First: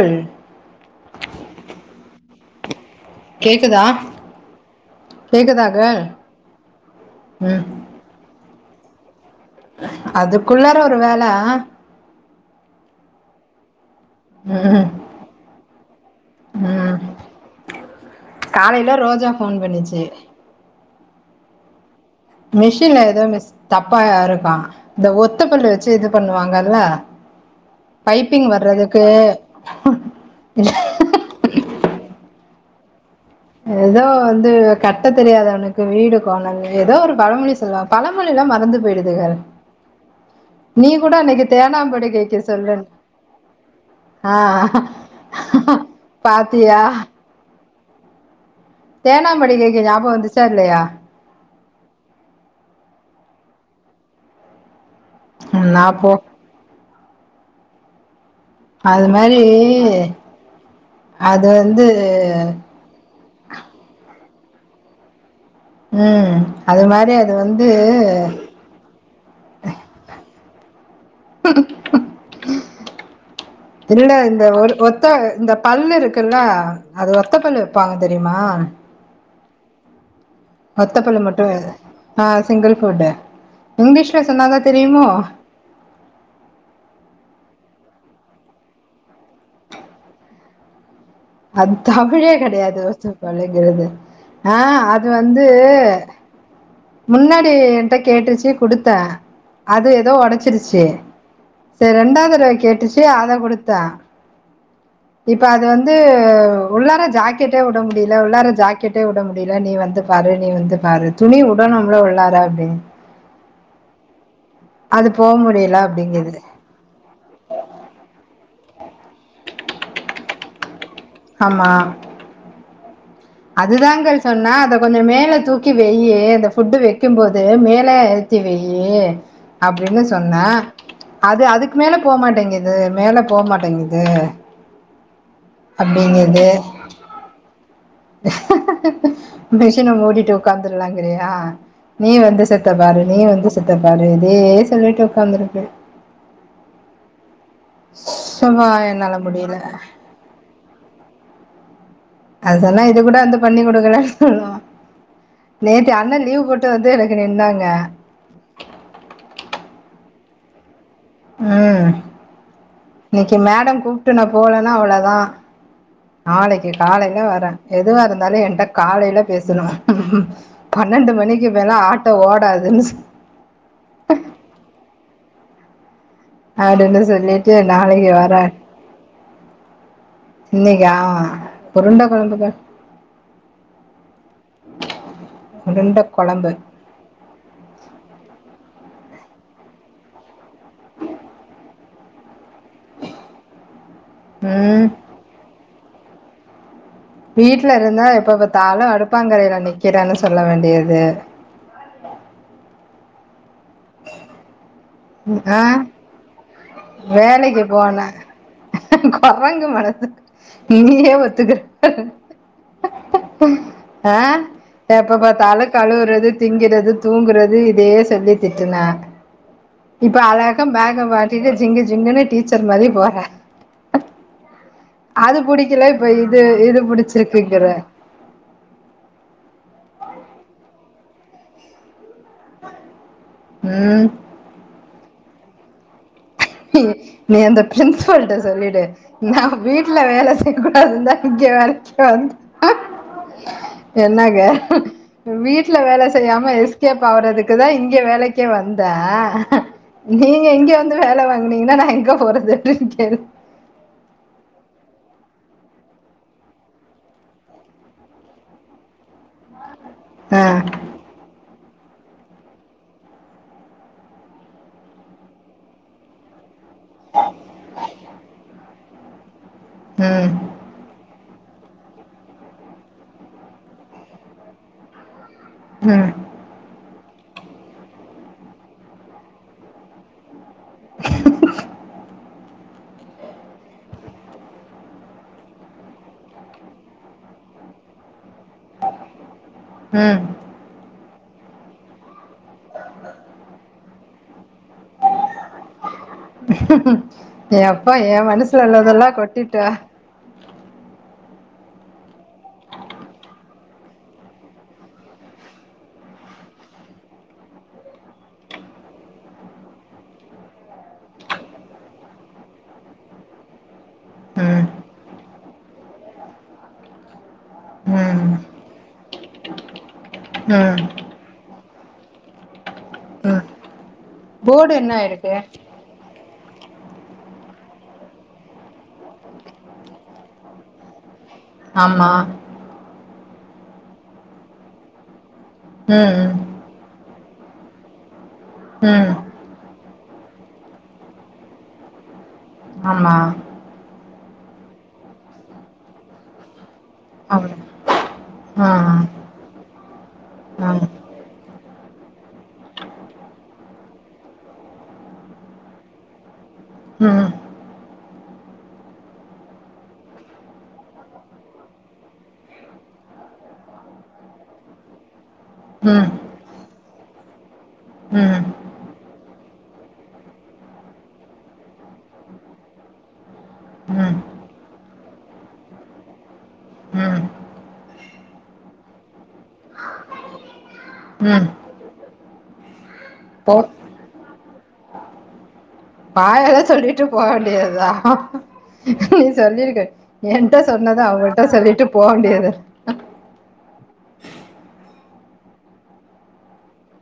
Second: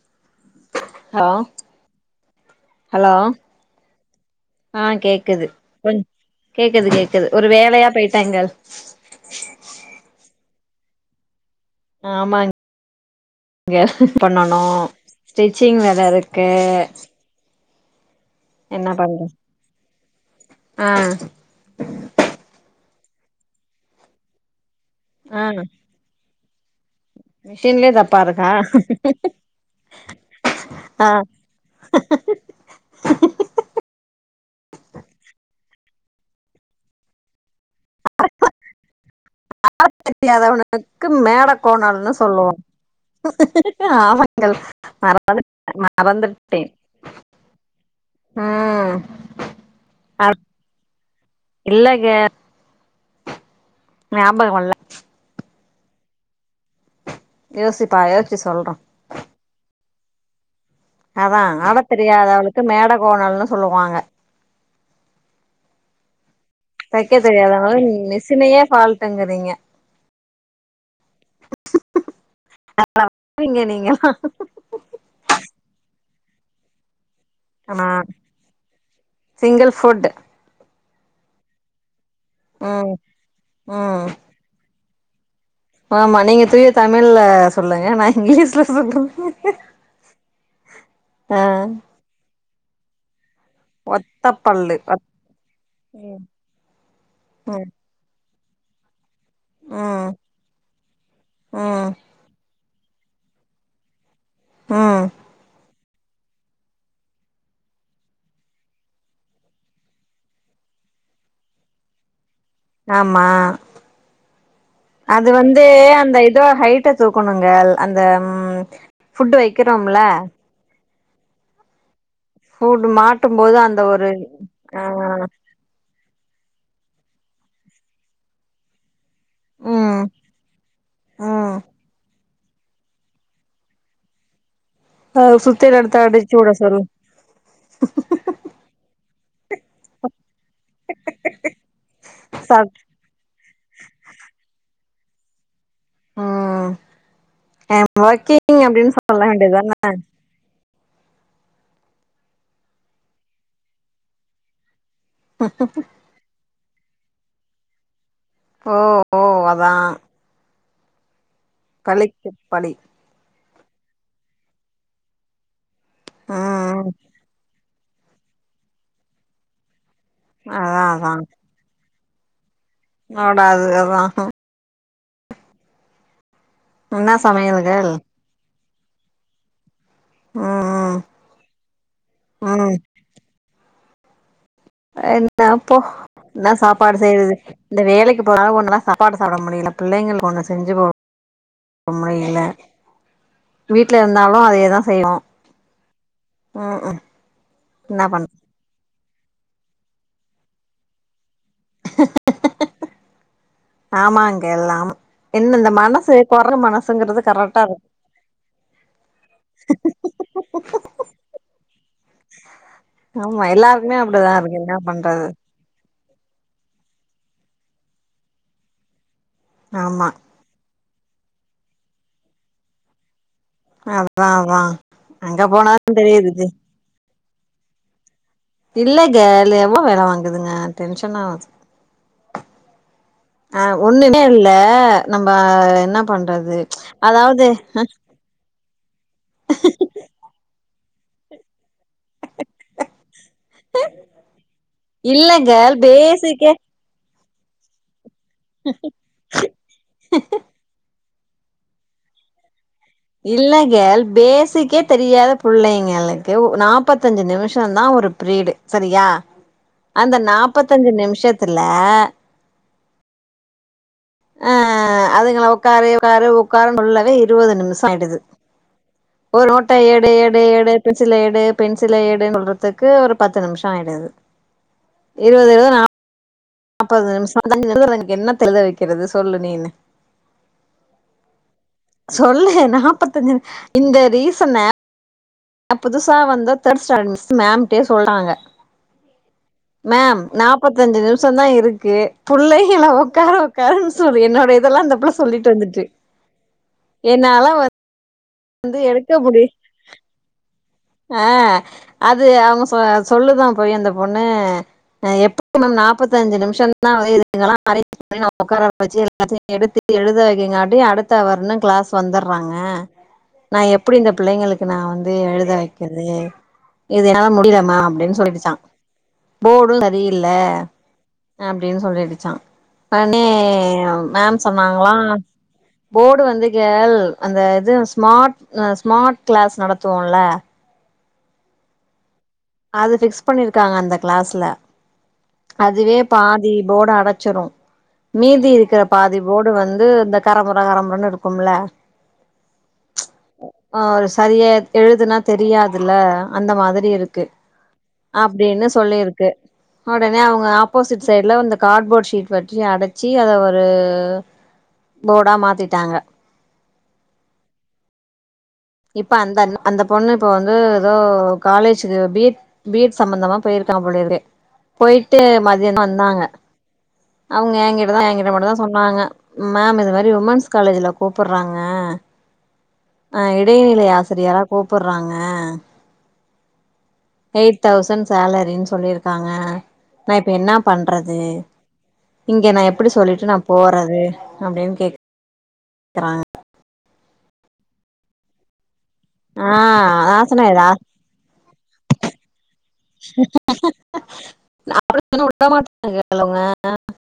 அல் hello hello கேக்குதா ஆ கேக்குது கேக்குதா கேள் கொஞ் கேக்குது கேக்குது ஒரு ம் வேலையா போயிட்டேங்கள் அதுக்குள்ளார ஒரு வேல ஆ ஆமாங்க ஹெல்ப் பண்ணனு ம் ஸ்டிச்சிங் நெறையா இருக்கு என்ன காலேல பண்ற ரோஜா ஃபோன் பண்ணுச்சி ஆ மிஷின்ல ஏதோ மிஸ் தப்பா இருக்காம் இந்த ஆ ஒத்தப்பல் வச்சு இது பண்ணுவாங்கல்ல மிஷின்லயே தப்பா பைப்பிங் இருக்கா வர்றதுக்கு ஆ ஏதோ வந்து கட்ட தெரியாத வனுக்கு வீடு கோணல் ஏதோ ஒரு பழமொழி சொல்லுவா பழ மொழில்லாம் மறந்து போயிடுது கள் ஆட தெரியாதவனுக்கு மேட கோணல்னு தேனாம்படுக்கைக்கு சொல்லுவோ சொல்லுன் ஆமா ஆ கள் மறந்துட்டேன் மறந்துட்டேன் பாத்தியா ம் தேனாம்படி கேக்குது ஞாபகம் அ வந்துச்சா இல்லயா இல்லங்க ஞாபகம் வர்ல என்னா போ யோசி தா யோசுச்சு சொல்றோ அது மாரி அதா அது ஆட வந்து தெரியாதவளுக்கு மேட கோணல்ன்னு சொல்லுவாங்க உம் அது மாரி தைக்க அது வந்து தெரியாதவங்க மிஷினையே ஃபால்ட்டுங்கிறீங்க நீங்க நீங்கல்லா திருட வந்தவொர் ஒரு ஒத்த இந்த பல்லு இருக்குல்ல அது ஒத்த பல்லு வெப்பாங்க தெரிமா சிங்கள் ஃபுட் ஒத்த பல்லு மட்டு வேற ஆ சிங்கிள் ம் ஃபுட்டு ம் இங்கிலீஷ்ல சொன்னாதான் தெரியுமோ ஆமா நீங்க தூய தமிழ்ல சொல்லுங்க நா இங்கிலீஷ்ல சொல்றே ஆ அது தமிழே கெடையாது பஸ்ட்டு பழகிறது ஆ ஒத்தப்பல்லு அது வந்து ம் முன்னாடி ம் என்ட்ட கேட்டுச்சு குடுத்தே அது ம் ஏதோ ஒடசசிருச்சு ம் சரி ரெண்டாவது தடவ கேட்டுச்சு அத குடுத்தே ம் இப்ப அது வந்து வந்து உள்ளார ஜாக்கெட்டே வுட முடில உள்ளார ஜாக்கெட்டே வுட முடில நீ வந்து பாரு நீ வந்து பாரு துணி உடனும்ல உள்ளாரா அப்டின் ஆம்மா போ அது வந்து முடியல அந்த அப்டிங்குது இத ஹைட் ட்ட தூக்கணுங்கள் அந்த ஃபுட்ட வெக்கீறோம்ல ஆமா ஃபுட் மாட் அதுதாங்கெள் சொன்னே அத கொஞ்சோ மேல தூக்கி வெய்யி அந்த ஃபுட்டு வெக்கும் போது மேலே ஏத்தி வெய்யி ம் அப்டின்னு சொன்னா அது ம் அதுக்கு மேல போ மாட்டேங்கித் இது மேலே போ மாட்டேங்கிது போ சுத்தியல எடுத்து அடிச்சு வுட சொல்லு மிஷின மூடிட்டு உட்காந்துடலாங்கிறியா நீ வந்து ச செத்த பாரு நீ வந்து செத்த பாரு இதே சொல்லிட்டு உட்காந்துருக்கு ம் ஐயம் ஒர்க்கிங் சும்மா அப்டின்னு என்னால சொல்ல முடியல வேண்டியதுதான அதெல்லா இது கூட வந்து பண்ணி குடுக்கலன்னு சொல்லு நேத்து அண்ணே லீவ் போட் டு வந்து எனக்கு நின்னாங்க ஓ ஓ அதா ம் பழிக்கு பழி இன்னைக்கி மேடம் கூப்ட்டு போலன்னா அவ்ளோதா நாளக்கீ ம் ம் காலைல வரே எதுவாருந்தாலு என்ட்ட காலைல பேசணுமா அதா அதா பன்னெண்டு மணிக்கு மேலா ஆட்டோ ஓடாதுன்னு ஓடாது அதா அப்டின்னு என்ன சொல்லிட்டு சமையல்கள் நாளைக்கு வரே இன்னைக்கா ம் ம் உருண்ட கொழம்புங்க ம் என்னப்போ உருண்ட கொழம்பு என்ன சாப் பாடு செய்யறது இந்த வேலைக்கி போனாலு ஒண்ணுல சாப்பாடு சாப்பட முடியல புள்ளைளுக்கு ஒண்ணு செஞ்சு போம் முடில்ல வீட்டுல இருந்தாலு அதையே தா ம் செய்வோ ம்ஹூம் வீட்டுல இருந்தா எப்ப பாத்தாலு அடுப்பாங்கரையில நிக்கிறேன்னு சொல்ல வேண்டியது ஆமாங்க எல்லாம் என்ன ஆ இந்த மனசு கொற மனசு வேலைக்கு போன கொரங்கு மனசு நீயே ஒத்துக்கற ஆமா எல்லாருக்குமே ஆ அப்டிதா இருக்கு என்ன எப்ப பண்றது பாத்தாலு கழுவுறது திங்கிறது தூங்குறது இதையே சொல்லி திட்டுனா ஆமா இப்ப அழாக பேக்க மாட்டிட்டு ஜிங்கு ஜிங்குன்னு டீச்சர் மாரி போற அதா அதா அது அங்க புடிக்கல போனாதா இப்ப இது தெரியுது இது புடிச்சிருக்குங்கிற இல்லங்க இல்ல எவ்ளோ வேல வாங்குதுங்க டென்ஷனாகுது அ ம் ஒண்ணு இல்ல நம்ம என்ன பண்றது நீ நீ அதாவது அந்த பிரின்சிபல்ட்ட சொல்லிட்டு நா வீட்டுல வேல செய் கூடாதுன்னுதா இங்க வேல க்கு வந்த என்னங்க இல்லங்க வீட்டுல வேல செய்யாம பேசிக்கே எஸ் கேப்பாகறதுக்குதா இங்க வேலைக்கே வந்த நீங்க இங்க வந்து வேல வாங்க னீங்கன்னா நா எங்க போறது அப்டின் கே இல்லங்க பேஸிக்கே தெரியாத புள்ளைங்களுக்கு நாற்பத்தஞ்சி நிமிஷந்தான் ஒரு ப்ரீடு சரியா [inaudible] அந்த ஆ நாப்பத்தஞ்சு நிமிஷத்துல அ அதுகள உக்காரு உக்காரு உக்காரு சொல்லவே இருவது நிமிஷோ ஆயிடுது ஒரு நோட்டை எடு ம் எடு எடு பென்சில எடு பென்சில எடுன்னு சொல்றதுக்கு ஒரு பத்து நிமிஷ ஆயிடுது இருவது இருவது நாப் ம் பது நிமிஷோ [unintelligible] என்னத்த எழுத வெக்கறது சொல்லு நீனு சொல்லு நாற்பத்தஞ்ச இந்த ரீசன புதுசா வந்த தேர்ட் ஸ்டாண்டர்ட் மிஸ் மேம்ட்டேயே சொல்றாங்க மேம் ம் நாப்பத்தஞ்சு நிமிஷ தா இருக்கு புள்ளைகள உக்காரு உக்காருன்னு சொல்லி என்னோட இதெல்லா இந்த புள்ள சொல்லிட்டு வந்துட்டு என்னால யப்பா என் மனசுல வந்து உள்ளதெல்லா எடுக்க முடிய கொட்டிட்டே ஆ அது அவங்க சொ சொல்லுதா போய் அந்த பொண்ணு அ எப்டி மேம் நாப்பத்தஅஞ்சு நிமிஷம்தா [unintelligible] சரின்னு உக்கார வச்சு எல்லாத்தையு எடுத்து எழுத வைக்கங்காட்டி அடுத்த அவர்ன்னு கிளாஸ் வந்துட்றாங்க [inaudible] நா எப்டி இந்த ம் பிள்ளைங்களுக்கு நா வந்து எழுத வெக்கிறது இது என்னால முடில மேம் அப்டின்னு ம் சொல்லிடுச்சா போர்டு சரியில்ல ம் அப்டின்னு சொல்லிடுச்சா உடனே ம் மேம் போர்டு சொன்னாங்களா என்ன இருக்கு போர்டு வந்து கேள் அந்த இது ஸ்மார்ட் அ ஸ்மார்ட் கிளாஸ் நடத்துவோல்ல! ஆமா! அது ஃபிக்ஸ் பண்ணிருக்காங்க அந்த கிளாஸ்ல அதுவே ம் பாதி போட அடச்சிரு மீதி இருக்கற ம் ம் பாதி போர்டு வந்து இந்த கரபுற கரபுறன்னு இருக்கும்ல! ஆமா! ஆ சரியா எழுதுனா தெரியாதுல்ல அந்த மாதிரி இருக்கு! அவ்வளோதான் அப்டீன்னு ஆ சொல்லீருக்கு! ஒடனே அவுங்க ஆமாம் ஆப்போசிட் சைட்ல இந்த கார்ட்போர்ட் ஷீட் வச்சி அடச்சி அத ஒரு போடா மாத்தீட்டாங்க! ம்.. இப்ப அந்த அந்த பொண்ணு இப்ப வந்து எதோ காலேஜுக்கு பீட் வீட் சம்பந்தமா போயிருக்கா போலயிருக்கு. போய்ட்டு ம மதியமா ம் வந்தாங்க. அவங்க ஏங்கிட்ட தா ஏங்கிட்ட ம் மட்டுந்தா சொன்னாங்க. மேம் இது மாரி உமென்ஸ் காலேஜ்ல கூப்பட்றாங்க அ இடைநிலை ம் ஆசிரியரா கூப்பட்றாங்க ம் எயிட் தௌசண்ட் சேலரின் சொல்லியிருக்காங்க. நா இப்ப என்னாப் பண்றது ம் இங்க நா எப்படி சொல்லீட்டு நா போ போறது? அப்டின்னு கேக்.. அதெல்லா சொல்லீட்டு போக வேண்டியதா! நீ ஆ சொல்லிருக்க அதா சொன்ன என்ட்ட விட சொன்னது அவகிட்ட சொல்லீட்டு போ வேண்டியது [inaudible]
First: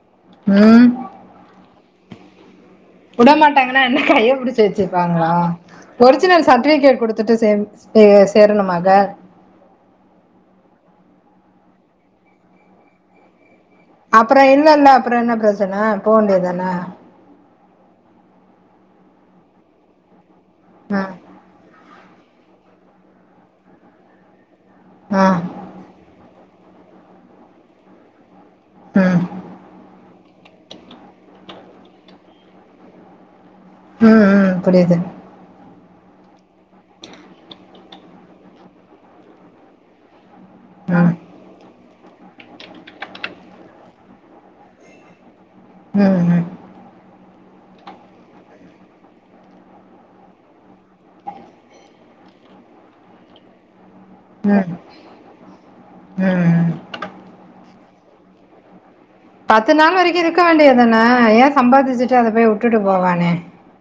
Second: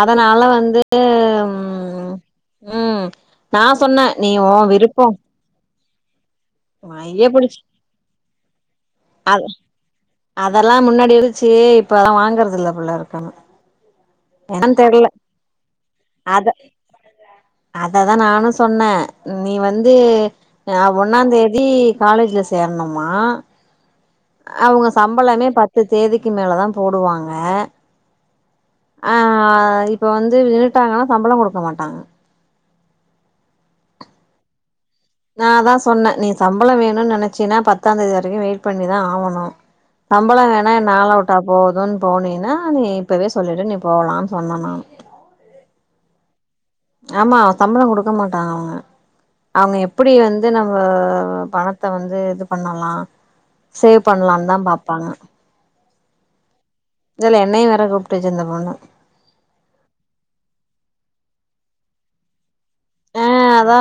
அதனால ம் வந்தும் ம் உட நா மாட்டாங்கன்னா என்ன சொன்ன நீ கைய ஓ புடிச்சு விருப்போ வெச்சிருப்பாங்களா? ஒரிஜினல் சர்ட்டிபிகேட் மைய குடுத்துட்டு சே சேரணுமாக? அது அதல்லா முன்னாடி இருந்துச்சி இப்ப எல்லா வாங்கறது இல்ல போல இருக்குன்னு அப்பறோ என்னன்னு இல்லல்ல தெர்ல அப்பறோ என்ன பிரச்சன போ வேண்டியது அத தான அததா நானு சொன்னே நீ வந்து அ ஆ ஒண்ணாந் தேதி காலேஜ்ல சேரணுமா அவங்க ஆ சம்பளமே பத்து தேதிக்கு மேலதா போடுவாங்க! ஆ. ம் இப்ப வந்து நின்னுட்டாங்கன்னா சம்பளோ குடுக்க மாட்டாங்க! ம் ம் புரிது நா தா சொன்ன நீ சம்பளோ வேணுன் நெனச்சீனா பத்தாந் தேதி வரைக்கு வெயிட் பண்ணிதா ஆவணு சம்பளோ வேணா என்ன ஆள ம் உட்டா போதுன் போனீனா நீ இப்பவே சொல்லீடு, நீ போலான்னு சொன்ன நானு ம் ம் ஆமா சம்பளோ குடுக்க மாட்டாங்க அவங்க! அவங்க எப்படி வந்து நம்ப பணத்த வந்து இது பண்ணலா சேவ் பண்லான் தா பாப்பாங்க! ம் ம் இதுல என்னையு வேற கூப்டுச்சு இந்த பொண்ணு பத்து நாள் வரைக்கு இருக்க வேண்டியது தான ஏ சம்பாதிச்சிட்டு அத போயி உட்டுட்டு ஆ போவானே அதா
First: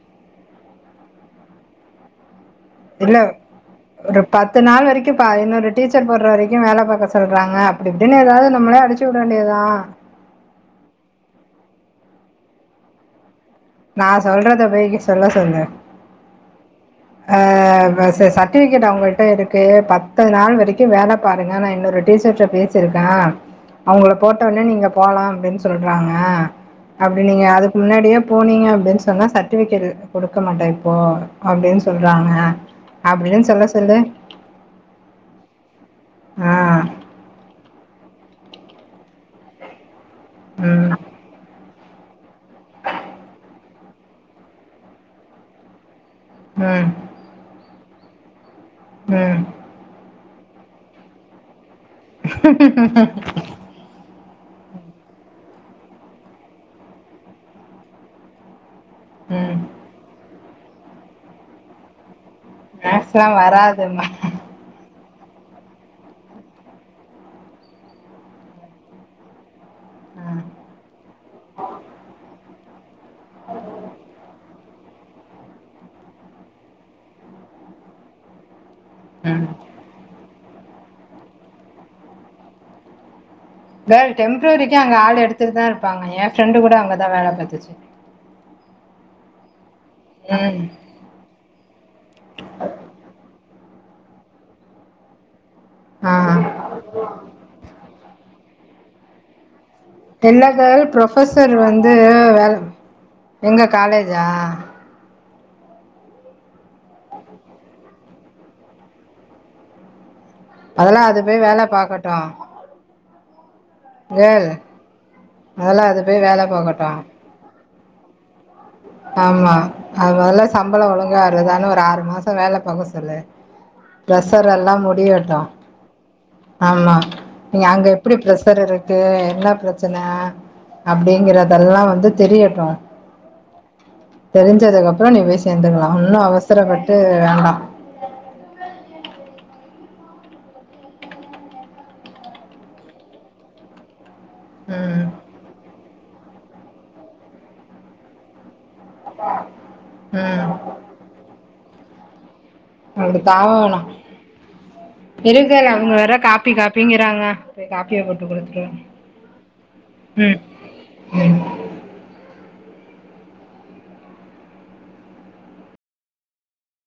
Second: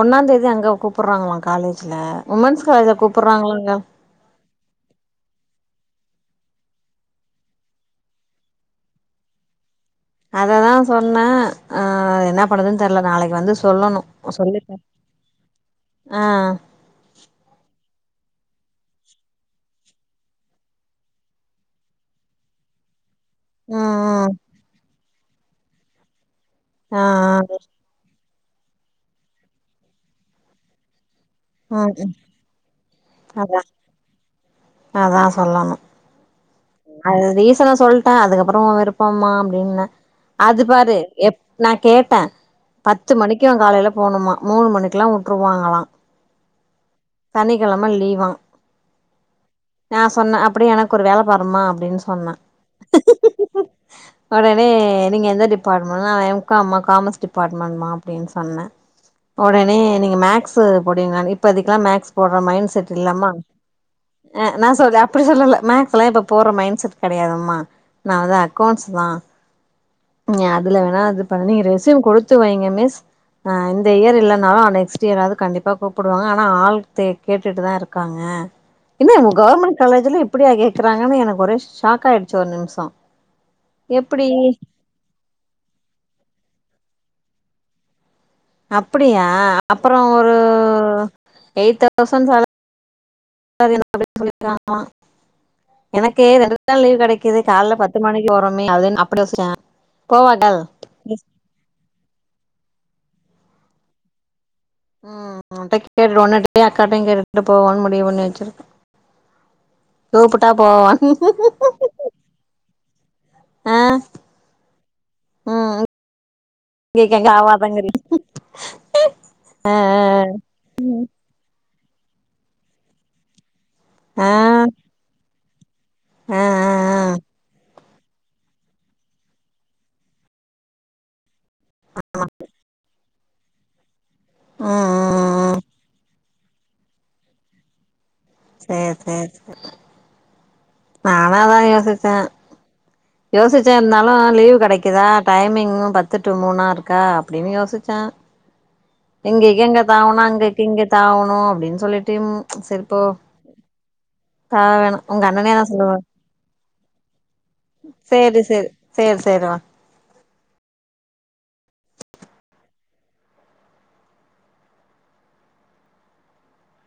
ஒன்னாந்தேதி அங்க கூப்பர்றாங்களா காலேஜ்ல உமன்ஸ் காலேஜ்ல இல்ல கூப்பர்றாங்களாங்க ஒரு பத்து நாள் வரைக்கு பா இன்னொரு டீச்சர் போட்ற வரைக்கு வேல பாக்க சொல்றாங்க அப்டி இப்டின்னு எதாவது நம்மளே அடிச் சூட வேண்டியதா அததா சொன்ன அ என்ன பண்ணுதுன்னு தெர்ல நாளைக்கு வந்து சொல்லணு நா சொல்றத சொல்லிப்பே [unintelligible] சொல்ல சொல்லு ஆ அ சர்ட்டிஃபிகேட் அவங்க கிட்ட இருக்கு பத்து நாள் வரைக்கும் வேலை பாருங்க நா இன்னொரு டீச்சர்ட பேசியிருக்கேன் ம் அவங்கள ம் போட்ட உட்னே நீங்க போலாம் அப்படின்னு சொல்றாங்க ஆ ஆ அப்படி நீங்க அதுக்கு முன்னாடியே போனீங்க அப்படின்னு சொன்னா சர்ட்டிஃபிகேட் கொடுக்க மாட்டே இப்போ அப்படின்னு ம் ம் சொல்றாங்க அப்படின்னு அதா சொல்ல சொல்லு அதா சொல்லணும் அ அது ரீசன சொல்ட்டேன் அதுக்கப்புறம் உன் விருப்பம்மா அப்படின்னே அது ம் பாரு எப் நா கேட்டேன் பத்து மணிக்கு காலைல போணுமா மூணு மணிக்கெல்லாம் உட்டுருவாங்களா ம் சனிக்கிழமை லீவான் ம் நா சொன்னே அப்படியே எனக்கு ஒரு வேலை பாருமா அப்படின்னு சொன்னே உடனே நீங்க எந்த டிபார்ட்மெண்ட்னா நா எம் காம் மா காமர்ஸ் டிபார்ட்மெண்ட்மா அப்படின்னு சொன்னேன் ம் உடனே நீங்க மேக்ஸ் போடுவீங்களா ன்னு இப்போதைக்கெல்லாம் மேக்ஸ் போட்ற மைண்ட் செட் மேக்ஸ்லா இல்லம்மா வராதும்மா அ நா சொல்ல அப்படி சொல்லல்ல மேக்ஸ்லாம் இப்போ போட்ற மைண்ட் செட் கிடையாதுமா நா வந்து அக்கௌண்ட்ஸ் மா நீ ம் அதுல வேணா அது பண்ணி ரெஸ்யூம் குடுத்து வைங்க மிஸ் அ இந்த இயர் இல்லனா ஆ நெக்ஸ்ட் இயராவது கண்டிப்பா கூப்பிடுவாங்க ஆனா ஆள் தே கேட்டுட்டு தான் இருக்காங்க என்ன இங்க ம் கவர்மெண்ட் காலேஜ்ல இப்படியா கேக்குறாங்கன்னு எனக்கு ஒரே ஷாக் ஆயிடுச்சு ஒரு நிமிஷம் வேலை டெம்ப்ரரிக்கு அங்க ஆள் எடுத்துட்டு தான் இருப்பாங்க என் ஃப்ரெண்டு கூட அங்கதான் வேலை பாத்துச்சு அப்படியா அப்புறம் ஒரு ம் எயிட் தௌசண்ட் சேலரி அப்படின்னு சொல்லியிருக்காங்களாம் எனக்கே ஆ ரெண்டு நாள் லீவ் கிடைக்குது காலைல பத்து மணிக்கு போறோமே அது அப்படி யோசிச்சேன் [unintelligible] ப்ரொபசர் வந்து வேற எங்க காலேஜா உம் ம் டெக் கேட் ஒன்னு எடுத்தேன் அக்காட்டையும் கேட்டுட்டு போவோம்ன்னு முடிவு பண்ணி வச்சிருக்கேன் தோவப்பட்டா போ மொதெல்ல அது போயி வேலை பாக்கட்டும் ஆ கேளு முதல அது போயி வேலை பாக்கட்டும் இது ஆவாதங்கறி ஆமா ஆ அது முதல்ல சம்பளம் ஒழுங்கா வருதான்னு ஒரு ஆறு மாசம் வேலை பாக்க சொல்லு ஆ ஆ பிரசர் எல்லாம் முடியட்டும் ஆ ஆ ஆமா நாங்க எப் படி பிரஷர் இருக்கு என்ன பிரச்சனை அப்படிங்கறதெல்லாம் வந்து தெரியட்டும் ஆ ஆ ஆ தெரிஞ்சதுக்கு அப்புறம் நீ போயி சேந்துக்கலாம் ஒன்னும் அவசரப்பட்டு வேண்டாம் சேர் சேர் சே நானு அதான் யோசிச்சேன் யோசிச்சேன் இருந்தாலும் லீவ் ம் கிடைக்குதா டைமிங்கும் பத்து டு மூணா இருக்கா அப்படின்னு யோசிச்சேன் எங்க எங்க தாவணும் ம் அங்கக்கு இங்க தாவணும் அப்படின்னு சொல்லிட்டிம் சேர்ப்போ அப்டி தாவ வேணா த வேணும் உங்க அண்ணனே இருக்கு ஹாஸ் அவங்க வேற காப்பி காப்பிங்கிறாங்க போய் காப்பியா போட்டு சேரி குடுத்துட்டுவரே சேரி சேரி சேரிமா ம் ம்